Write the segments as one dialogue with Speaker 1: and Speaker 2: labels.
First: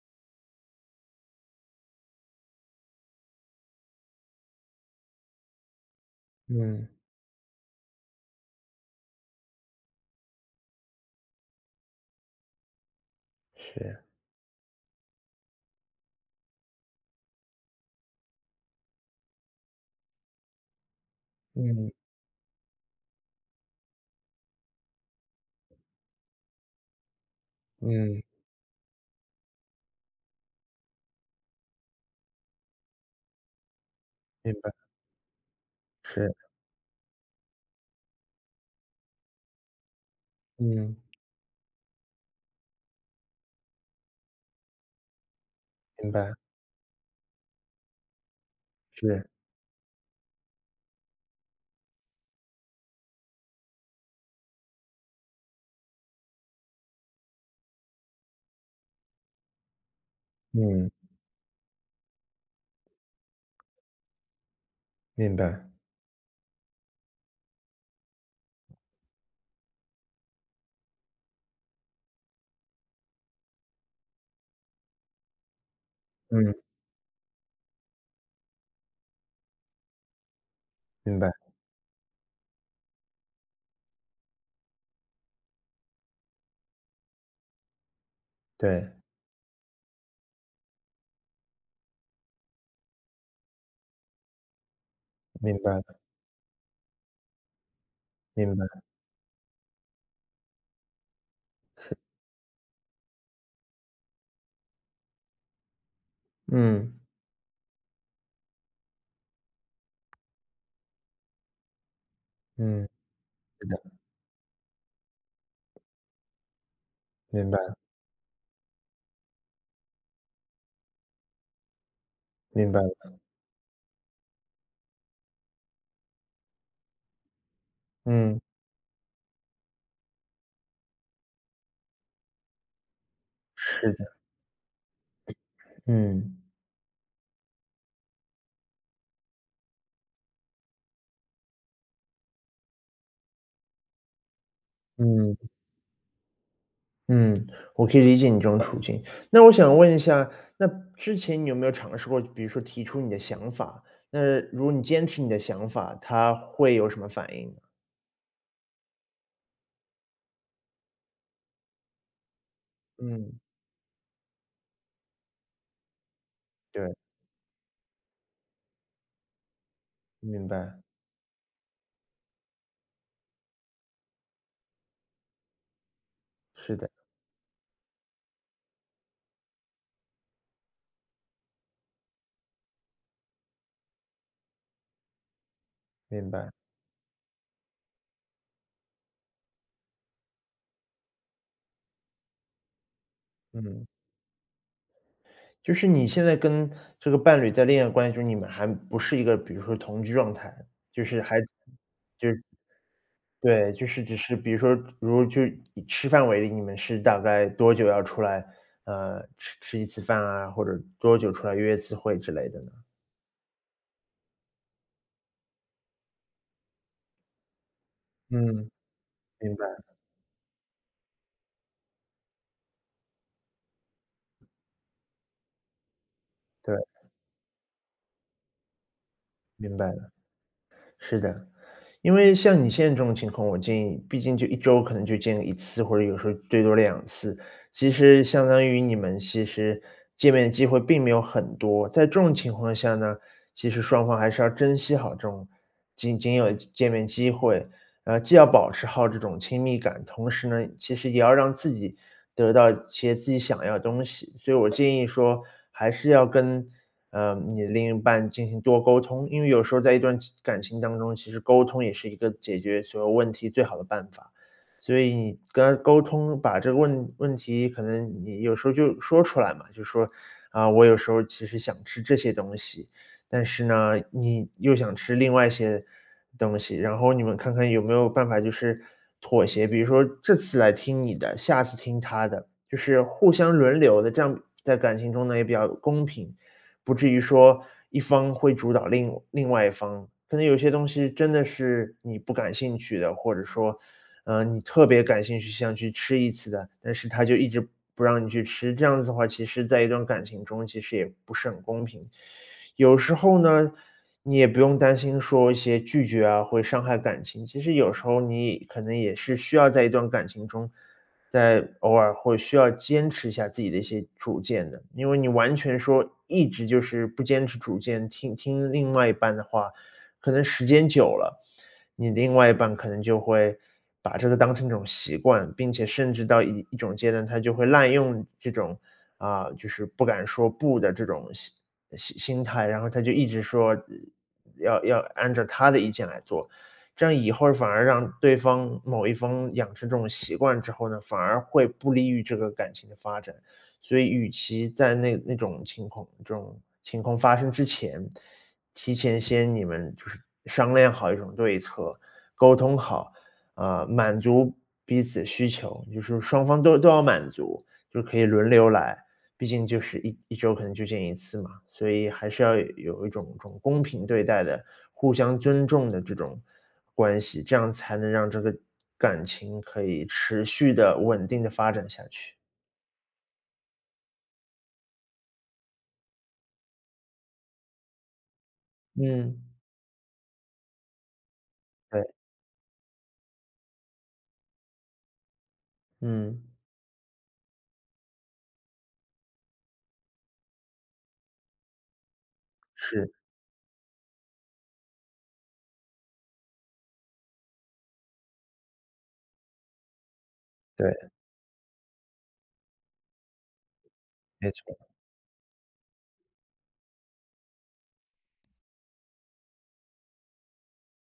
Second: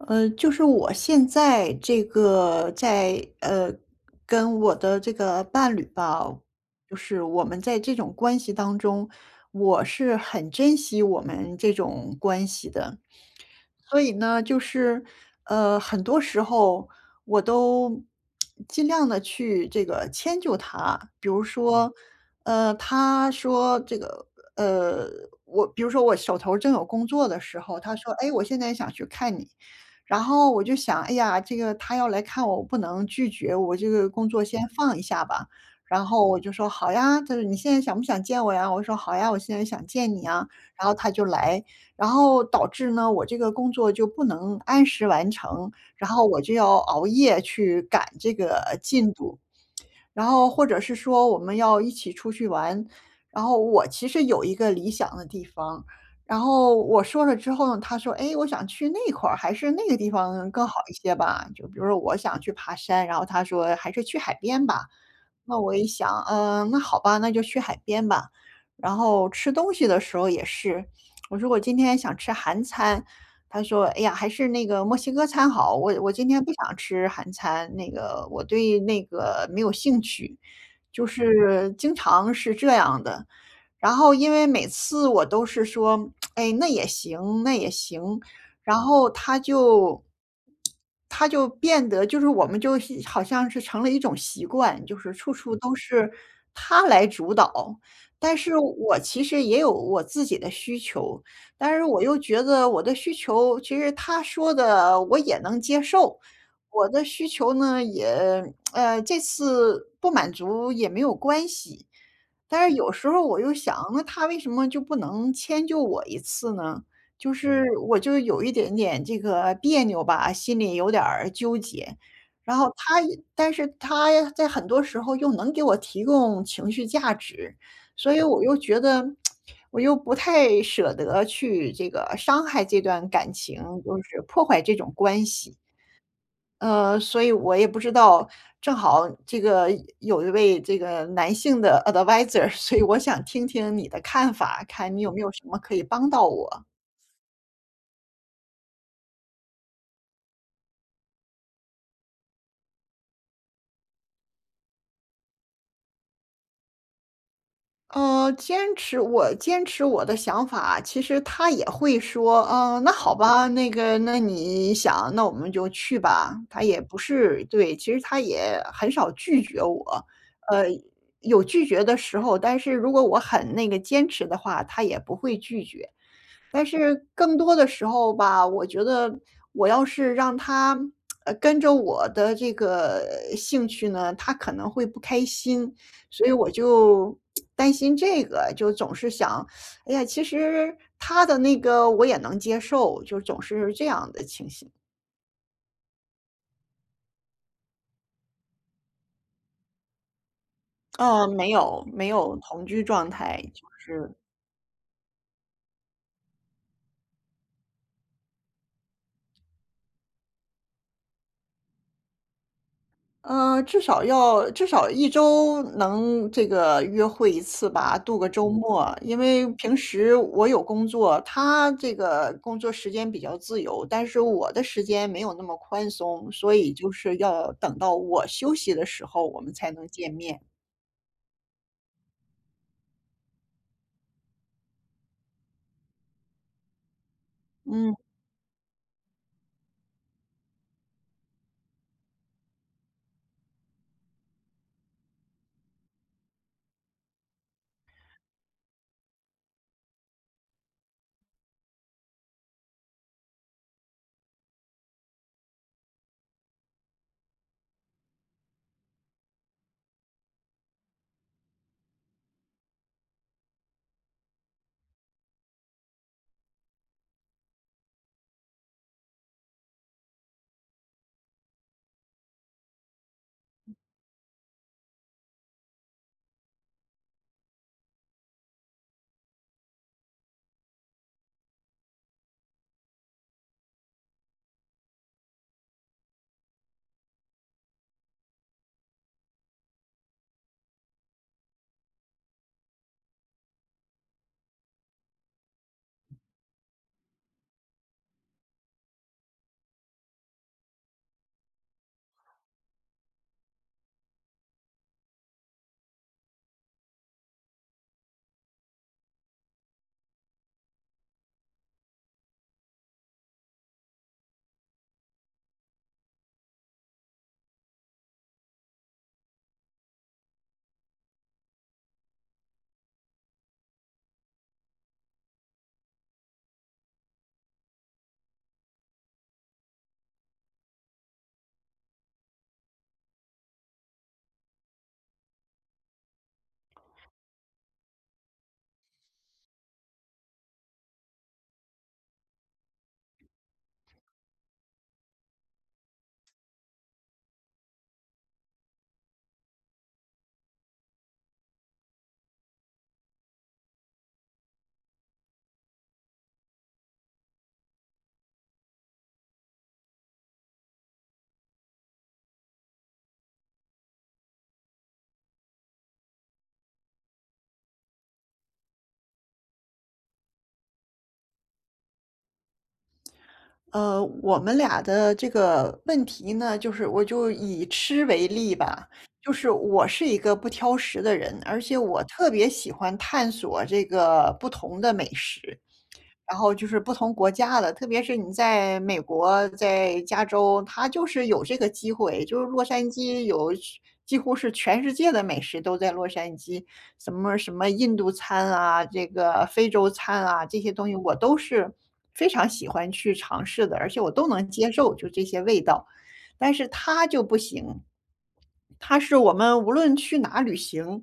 Speaker 1: 呃，就是我现在这个在，呃，跟我的这个伴侣吧，
Speaker 2: 嗯。
Speaker 1: 不是我们在这种关系当中，我是很珍惜我们这种关系的。所
Speaker 2: 是。
Speaker 1: 以呢就是，呃，很多时候我都 尽量地去这个迁就他，比如
Speaker 2: 嗯。
Speaker 1: 说，呃，他说这个呃，我比如说我手头正有工作的时候，他说：
Speaker 2: 嗯。
Speaker 1: “哎，我现在想去看你。”然后我就想，哎呀，这个他要来看我，我不能拒绝我这个工作
Speaker 2: 明
Speaker 1: 先
Speaker 2: 白。
Speaker 1: 放一下吧，然后
Speaker 2: 是。
Speaker 1: 我就说：“好呀。“他就说：“你现在想不想见我呀？“我就说：”好呀，我现在想见你呀，“然后
Speaker 2: 嗯。
Speaker 1: 他就来，然后导致呢，我这个工作就不能按时完成，然
Speaker 2: 明
Speaker 1: 后
Speaker 2: 白。
Speaker 1: 我就要熬夜去赶这个进
Speaker 2: 是。
Speaker 1: 度，然后或者是说我们要一起出去玩。然后我其实有一个理想的地方，然后我说了之后，他说：“哎，我想去那块儿，还是那个地方更好
Speaker 2: 嗯。
Speaker 1: 一些吧，”就比如说我想去爬山，然后他说还是去海边吧。
Speaker 2: 明
Speaker 1: 那
Speaker 2: 白。
Speaker 1: 我一想，嗯，那好吧，那就去海边吧。然后吃东西的时候也是。我说我今天想吃韩餐，他说：“哎呀，还是那个墨西哥餐好，我我今天不
Speaker 2: 嗯。
Speaker 1: 想吃韩餐，那个我对那个没有兴趣。“就
Speaker 2: 明白。
Speaker 1: 是经常是这样的，然后因为每次我都是说：“哎，那也行那也行，”然
Speaker 2: 对。
Speaker 1: 后他就 他就变得就是我们就是好像是成了一种习惯，就是处处
Speaker 2: 明白
Speaker 1: 都
Speaker 2: 了。
Speaker 1: 是他来主导，但
Speaker 2: 明
Speaker 1: 是
Speaker 2: 白。
Speaker 1: 我其实也有我自己的需求，但是
Speaker 2: 是。
Speaker 1: 我又觉得我的需求，其实他说的我也能接受，我
Speaker 2: 嗯。
Speaker 1: 的需求呢，也，呃，这次不满足也没有关系。但是
Speaker 2: 嗯，
Speaker 1: 有时候我又
Speaker 2: 是的。
Speaker 1: 想，那他为什么就不能迁就我一次呢？就
Speaker 2: 明白。
Speaker 1: 是我就有一点点这个别扭吧，心里有点儿纠结，然
Speaker 2: 明
Speaker 1: 后
Speaker 2: 白
Speaker 1: 他
Speaker 2: 了。
Speaker 1: 但是他在很多时候又能给我提供情绪价值，所以
Speaker 2: 嗯。
Speaker 1: 我又觉得 我又不太舍得去这个伤害这段感情，
Speaker 2: 是
Speaker 1: 就
Speaker 2: 的。
Speaker 1: 是破坏这种关系。
Speaker 2: 嗯。
Speaker 1: 呃，所以我也不知道，正好这个有一位这个男性的 Adviser，所以我想听听你的看法，看你有没有什
Speaker 2: 嗯。
Speaker 1: 么可以帮到我？
Speaker 2: 嗯，我可以理解你这种处境。那我想问一下，那之前你有没有尝试过，比如说提出你的想法，那如果你坚持你的想法，他会有什么反应？
Speaker 1: 呃，坚持我坚持我的想法，其实他也会说，呃，那好
Speaker 2: 嗯。
Speaker 1: 吧，那个那你想那我们就去吧，他也
Speaker 2: 对。
Speaker 1: 不是对，其实他也很少拒绝我，
Speaker 2: 明
Speaker 1: 呃，
Speaker 2: 白。
Speaker 1: 有拒绝的时候，但是如果我很那个坚持的话，他也不会拒绝。但
Speaker 2: 是的。
Speaker 1: 是更多的时候吧，我觉得我要是让他 呃，跟着我的这个兴趣呢，他可能会不开心，所
Speaker 2: 明
Speaker 1: 以
Speaker 2: 白。
Speaker 1: 我就担心这个，就总是想，哎呀，其实他的那个我也能接受，就总是这
Speaker 2: 嗯。
Speaker 1: 样的情形。
Speaker 2: 就是你现在跟这个伴侣在恋爱关系中，你们还不是一个比如说同居状态，就是
Speaker 1: 嗯，
Speaker 2: 还
Speaker 1: 没有，没
Speaker 2: 就
Speaker 1: 有
Speaker 2: 是
Speaker 1: 同居状态，就
Speaker 2: 对，就是
Speaker 1: 是
Speaker 2: 只是，比如说如果去以吃饭为例，你们是大概多久要出来，呃，吃吃一次饭啊，或者多久出来约一次会之类的呢？
Speaker 1: 呃，至少要至少1周能这个约会1次吧，度个周
Speaker 2: 嗯。
Speaker 1: 末，因为
Speaker 2: 明
Speaker 1: 平
Speaker 2: 白。
Speaker 1: 时我有工作，他这个工作时间比较自由，但是我的时间没有那么宽松，所以
Speaker 2: 对。
Speaker 1: 就是要等到我休息的时候，我们才
Speaker 2: 明
Speaker 1: 能
Speaker 2: 白了。
Speaker 1: 见面。
Speaker 2: 是的，因为像你现在这种情况，我建议，毕竟就1周可能就见1次，或者有时候最多2次，其
Speaker 1: 嗯。
Speaker 2: 实相当于你们其实见面的机会并没有很多。在这种情况下呢，其实双方还是要珍惜好这种仅仅有见面机会，呃，既要保持好这种亲密感，同时呢，其实也要让自己得到一些自己想要的东西。所以我建议说，还是要跟，呃，你另一半进行多沟通，因为有时候在一段情感情当中，其实沟通也是一个解决所有问题最好的办法。所以你跟他沟通，把这个问问题，可能你有时候就说出来嘛，就说，啊，我有时候其实想吃这些东西，但是呢，你又想吃另外一些东西，然后你们看看有没有办法就是妥协，比如说这次来听你的，下次听他的，就是互相轮流的，这样在感情中呢，也比较公平。不至于说一方会主导另另外一方，可能有些东西真的是你不感兴趣的，或者说，呃，你特别感兴趣，想去吃一次的，但是他就一直不让你去吃，这样子的话，其实在一段感情中，其实也不是很公平。有时候呢，你也不用担心说一些拒绝啊，会伤害感情。其实有时候你可能也是需要在一段感情中，在偶尔会需要坚持一下自己的一些主见的。因为你完全说，一直就是不坚持主见，听听另外一半的话，可能时间久了，你的另外一半可能就会，把这个当成一种习惯，并且甚至到一一种阶段，他就会滥用这种，啊，就是不敢说不的这种心心心态，然后他就一直说，要要按照他的意见来做。这样以后反而让对方某一方养成这种习惯之后呢，反而会不利于这个感情的发展。所以与其在那那种情况，这种情况发生之前，提前先你们就是商量好一种对策，沟通好，啊，满足彼此需求，就是双方都都要满足，就可以轮流来，毕竟就是11周可能就见1次嘛。所以还是要有有一种一种公平对待的，互相尊重的这种关系，这样才能让这个感情可以持续的、稳定地发展下去。
Speaker 1: 呃，我们俩的这个问题呢，就是我就以吃为例吧。就是
Speaker 2: 嗯。
Speaker 1: 我是一个不挑食的人，而且我
Speaker 2: 对。
Speaker 1: 特别喜欢探索这个不同的美食，然
Speaker 2: 嗯。
Speaker 1: 后就是不同国家的。特别是你在美国，在加州，它就是有这个机会，就是洛杉
Speaker 2: 是。
Speaker 1: 矶有去几乎是全世界的美食都在洛杉矶。什么什么印度餐啊，这个非洲餐啊，这些东西
Speaker 2: 对。
Speaker 1: 我都是非常喜欢去尝试的，而且我都能
Speaker 2: 没
Speaker 1: 接
Speaker 2: 错。
Speaker 1: 受，就这些味道。但是他就不行。他是我们无论去哪旅行，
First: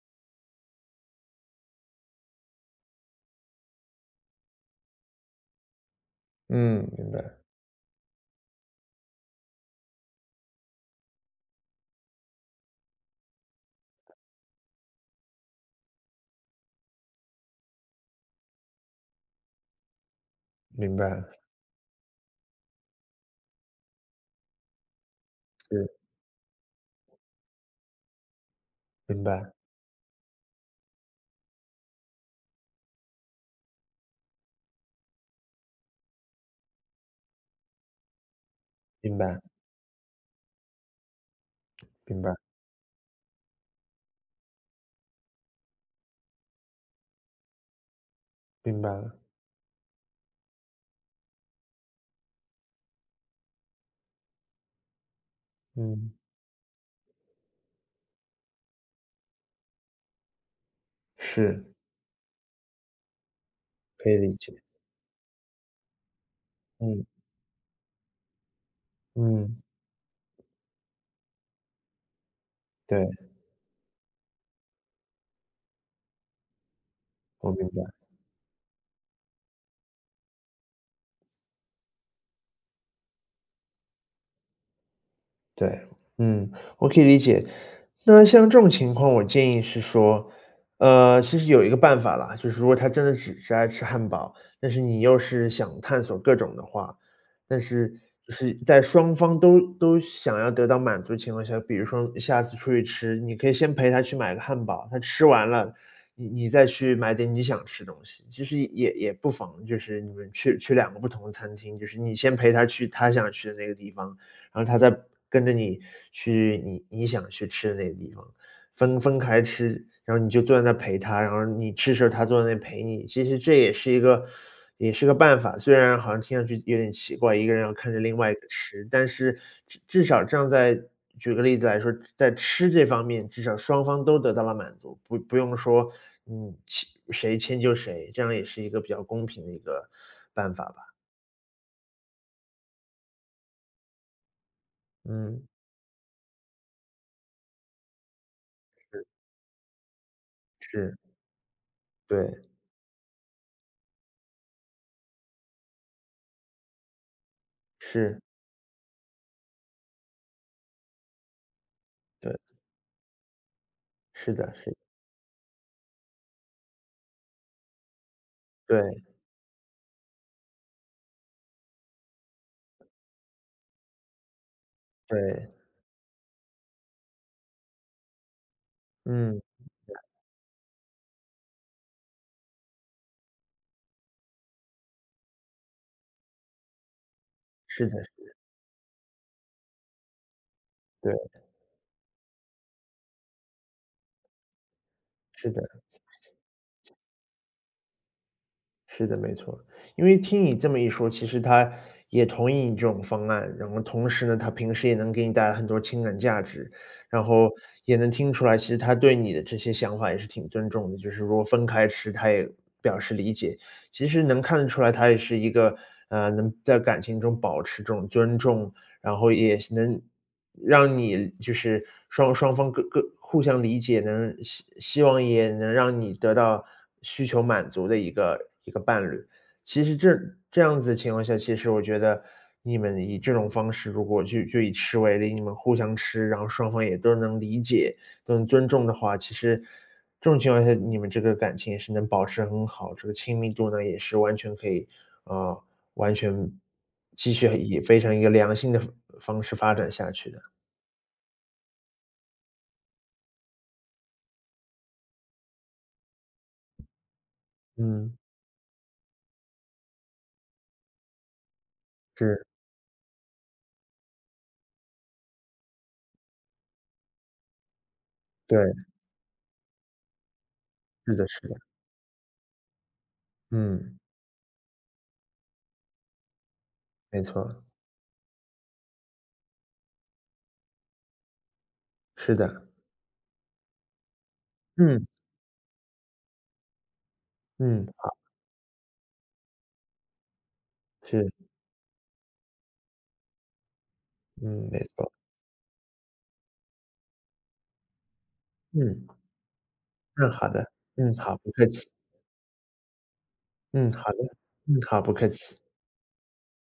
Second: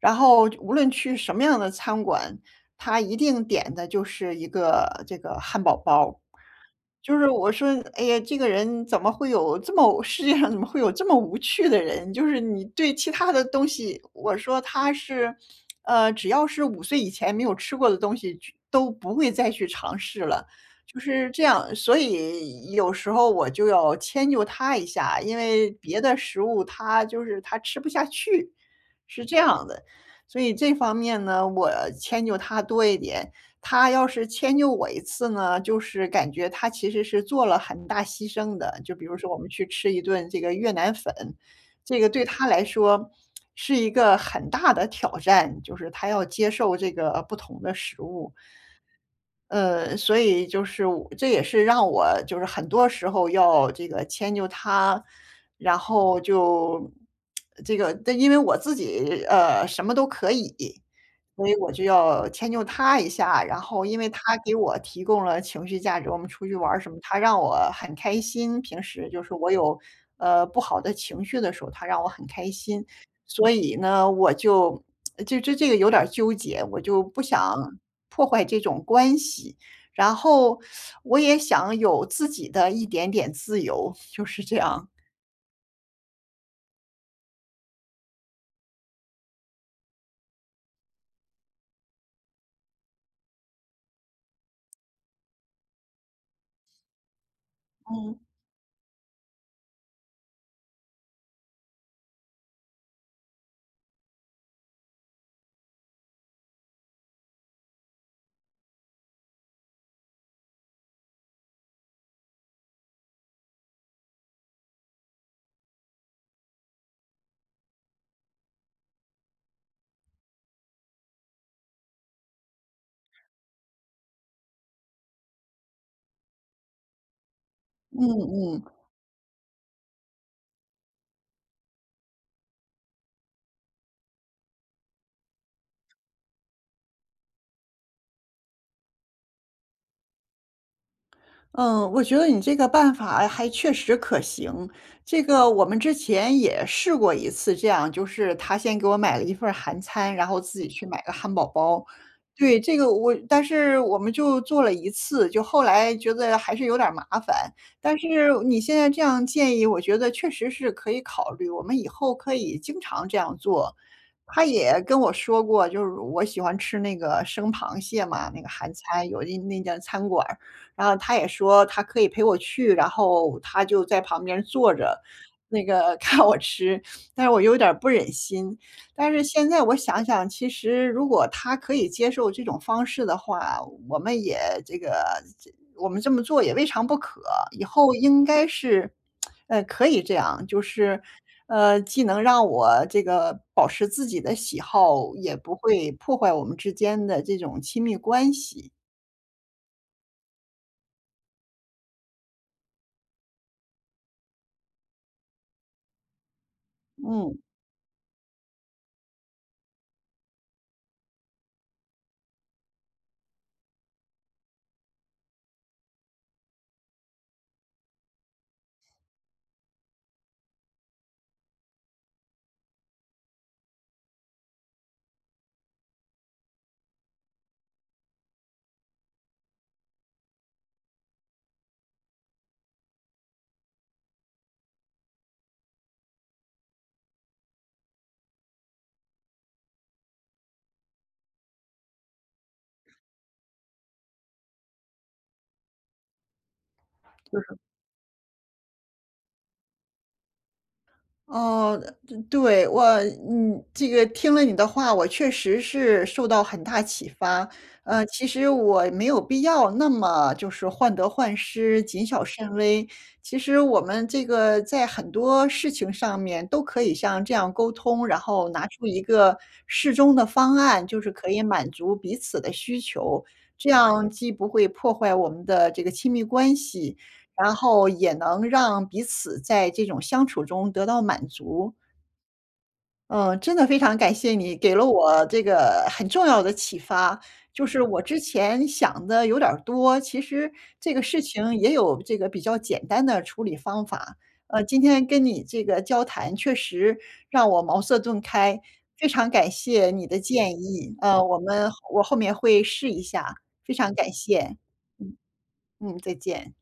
Speaker 1: 然后无论去什么样的餐馆，他一定点的就是一个这个汉堡包。
Speaker 2: 嗯，明
Speaker 1: 就是
Speaker 2: 白。
Speaker 1: 我说，哎呀，这个人怎么会有这么世界上怎么会有这么无趣的人，就是你对其它的东西，我说他是，呃，只要是5岁以前没有吃过的东西去都不会再去尝试了，
Speaker 2: 明
Speaker 1: 就是
Speaker 2: 白。
Speaker 1: 这样。所以有时候我就要迁就他一下，因为
Speaker 2: 对。
Speaker 1: 别的食物他就是他吃不下去，
Speaker 2: 明
Speaker 1: 是这
Speaker 2: 白。
Speaker 1: 样的。所以这方面呢，我迁就他多一点，他要是迁就我一次呢，就是感觉他其实是做了很大牺牲的。就比如
Speaker 2: 明
Speaker 1: 说我
Speaker 2: 白。
Speaker 1: 们去吃一顿这个越南粉，这个
Speaker 2: 明
Speaker 1: 对
Speaker 2: 白。
Speaker 1: 他来说是一个很大的挑战，就是他要接受这个不同的食物。
Speaker 2: 明白了。
Speaker 1: 呃，所以就是我这也是让我就是很多时候要这个迁就他，然
Speaker 2: 嗯。
Speaker 1: 后就 这个因为我自己，呃，什么都可以，所以
Speaker 2: 是。
Speaker 1: 我就要迁就他一下。然后因为
Speaker 2: 可以
Speaker 1: 他
Speaker 2: 理
Speaker 1: 给
Speaker 2: 解。
Speaker 1: 我提供了情绪价值，我们出去玩儿什么，
Speaker 2: 嗯。
Speaker 1: 他让我很开心，平时就是我
Speaker 2: 嗯。
Speaker 1: 有，呃，不好的情绪的时候，他让我很开心。
Speaker 2: 对。
Speaker 1: 所以呢，我就这这这个有点儿纠结，我就不
Speaker 2: 我明
Speaker 1: 想
Speaker 2: 白。
Speaker 1: 破坏这种关系。然后 我也想有自己的一点点自由，就是这样。
Speaker 2: 对，嗯，我可以理解。那像这种情况，我建议是说，呃，其实有一个办法啦，就是说他真的只是爱吃汉堡，但是你又是想探索各种的话，但是
Speaker 1: 嗯。
Speaker 2: 是在双方都都想要得到满足的情况下，比如说下次出去吃，你可以先陪他去买个汉堡，他吃完了，你你再去买点你想吃的东西，其实也也不妨，就是你们去去两个不同的餐厅，就是你先陪他去他想去的那个地方，然后他再跟着你去你你想去吃的那个地方，分分开吃，然后你就坐在那儿陪他，然后你吃的时候他坐在那里陪你。其实这也是一个也是个办法，虽然好像听上去有点奇怪，一个人要看着
Speaker 1: 嗯，
Speaker 2: 另外一个
Speaker 1: 嗯。
Speaker 2: 吃，但是至至少这样在举个例子来说，在吃这方面，至少双方都得到了满足，不不用说，嗯，谁谁迁就谁，这样也是一个比较公平的一个办法吧。
Speaker 1: 嗯，我觉得你这个办法还确实可行。这
Speaker 2: 嗯。
Speaker 1: 个我们之前也试过一次这样，就是他先给我
Speaker 2: 是。
Speaker 1: 买了1份儿韩餐，然后自己去
Speaker 2: 是。
Speaker 1: 买个汉堡包，
Speaker 2: 对。
Speaker 1: 对，这个我但是我们就做了1次，就后来觉得还是有点儿麻烦。但
Speaker 2: 是。
Speaker 1: 是你现在这样建议，我觉得确实是可以考虑，我们以后可
Speaker 2: 对。
Speaker 1: 以经常这样做，
Speaker 2: 是
Speaker 1: 他
Speaker 2: 的是的。
Speaker 1: 也跟我说过就是我喜欢吃那个生螃蟹嘛，那个韩
Speaker 2: 对。
Speaker 1: 餐有一那家餐馆儿，然后他也说他可以陪我去，然后他就在旁边坐着，
Speaker 2: 对。
Speaker 1: 那个看我吃，但是我有点儿不忍心。但是
Speaker 2: 嗯，
Speaker 1: 现在我
Speaker 2: 理解。
Speaker 1: 想想，其实如果他可以接受这种方式的话，我们也这个这我们这么做也未尝不可。以
Speaker 2: 是的
Speaker 1: 后
Speaker 2: 是
Speaker 1: 应
Speaker 2: 的。
Speaker 1: 该是，呃，可以这样，就是，
Speaker 2: 对。
Speaker 1: 呃，既能让我这个保持自己的喜好，也
Speaker 2: 是
Speaker 1: 不
Speaker 2: 的。
Speaker 1: 会破坏我们之间的这种亲密关系。
Speaker 2: 是的，没错。因为听你这么一说，其实他也同意你这种方案，然后同时呢，他平时也能给你带来很多情感价值，然
Speaker 1: 嗯。
Speaker 2: 后也能听出来，其实他对你的这些想法也是挺尊重的，就是说分开吃，他也表示理解。其实能看得出来，他也是一个，呃，能在感情中保持这种尊重，然后也能，让你就是双双方各各互相理解能，希希望也能让你得到需求满足的一个一个伴侣。其实这这样子情况下，其实我觉得你们以这种方式，如果就就以吃为例，你们互相吃，然后双方也都能理解，都能尊重的话，其实这种情况下，你们这个感情是能保持很好，这个亲密度呢，也是完全可以呃，完全继
Speaker 1: 就
Speaker 2: 续
Speaker 1: 是
Speaker 2: 以非常一个良性的方方式发展下去的。
Speaker 1: 哦，呃对，我你这个听了你的话，我确实是受到很大启发，呃，
Speaker 2: 嗯。
Speaker 1: 其实我没有必要那么，就是患得患失，谨小
Speaker 2: 是。
Speaker 1: 慎微，其实我们这个在很多事情上面都可以像这样沟通，然后拿
Speaker 2: 对。
Speaker 1: 出一个适中的方案，就是
Speaker 2: 是的
Speaker 1: 可以
Speaker 2: 是的。
Speaker 1: 满足彼此的需求，这
Speaker 2: 嗯。
Speaker 1: 样既不会破坏我们的这个亲密关系，
Speaker 2: 没
Speaker 1: 然
Speaker 2: 错。
Speaker 1: 后也能让彼此在这种相处中得到满足。
Speaker 2: 是的。
Speaker 1: 嗯，真的非常感谢你给了
Speaker 2: 嗯。
Speaker 1: 我这个很重要的启发，就是
Speaker 2: 嗯，
Speaker 1: 我
Speaker 2: 好。
Speaker 1: 之前想的有点儿多，其实这个事
Speaker 2: 是。
Speaker 1: 情也有这个比较简单的处理方法，呃，
Speaker 2: 嗯，
Speaker 1: 今
Speaker 2: 没
Speaker 1: 天
Speaker 2: 错。
Speaker 1: 跟你这个交谈确实让我茅塞顿开，
Speaker 2: 嗯。
Speaker 1: 非常感谢你的
Speaker 2: 嗯，好
Speaker 1: 建
Speaker 2: 的，
Speaker 1: 议，
Speaker 2: 嗯，
Speaker 1: 呃，
Speaker 2: 好，
Speaker 1: 我
Speaker 2: 不客
Speaker 1: 们后
Speaker 2: 气。
Speaker 1: 我后面会试一下，非常
Speaker 2: 嗯，
Speaker 1: 感
Speaker 2: 好的，
Speaker 1: 谢，
Speaker 2: 嗯，好，不
Speaker 1: 嗯，
Speaker 2: 客气。
Speaker 1: 嗯，再见。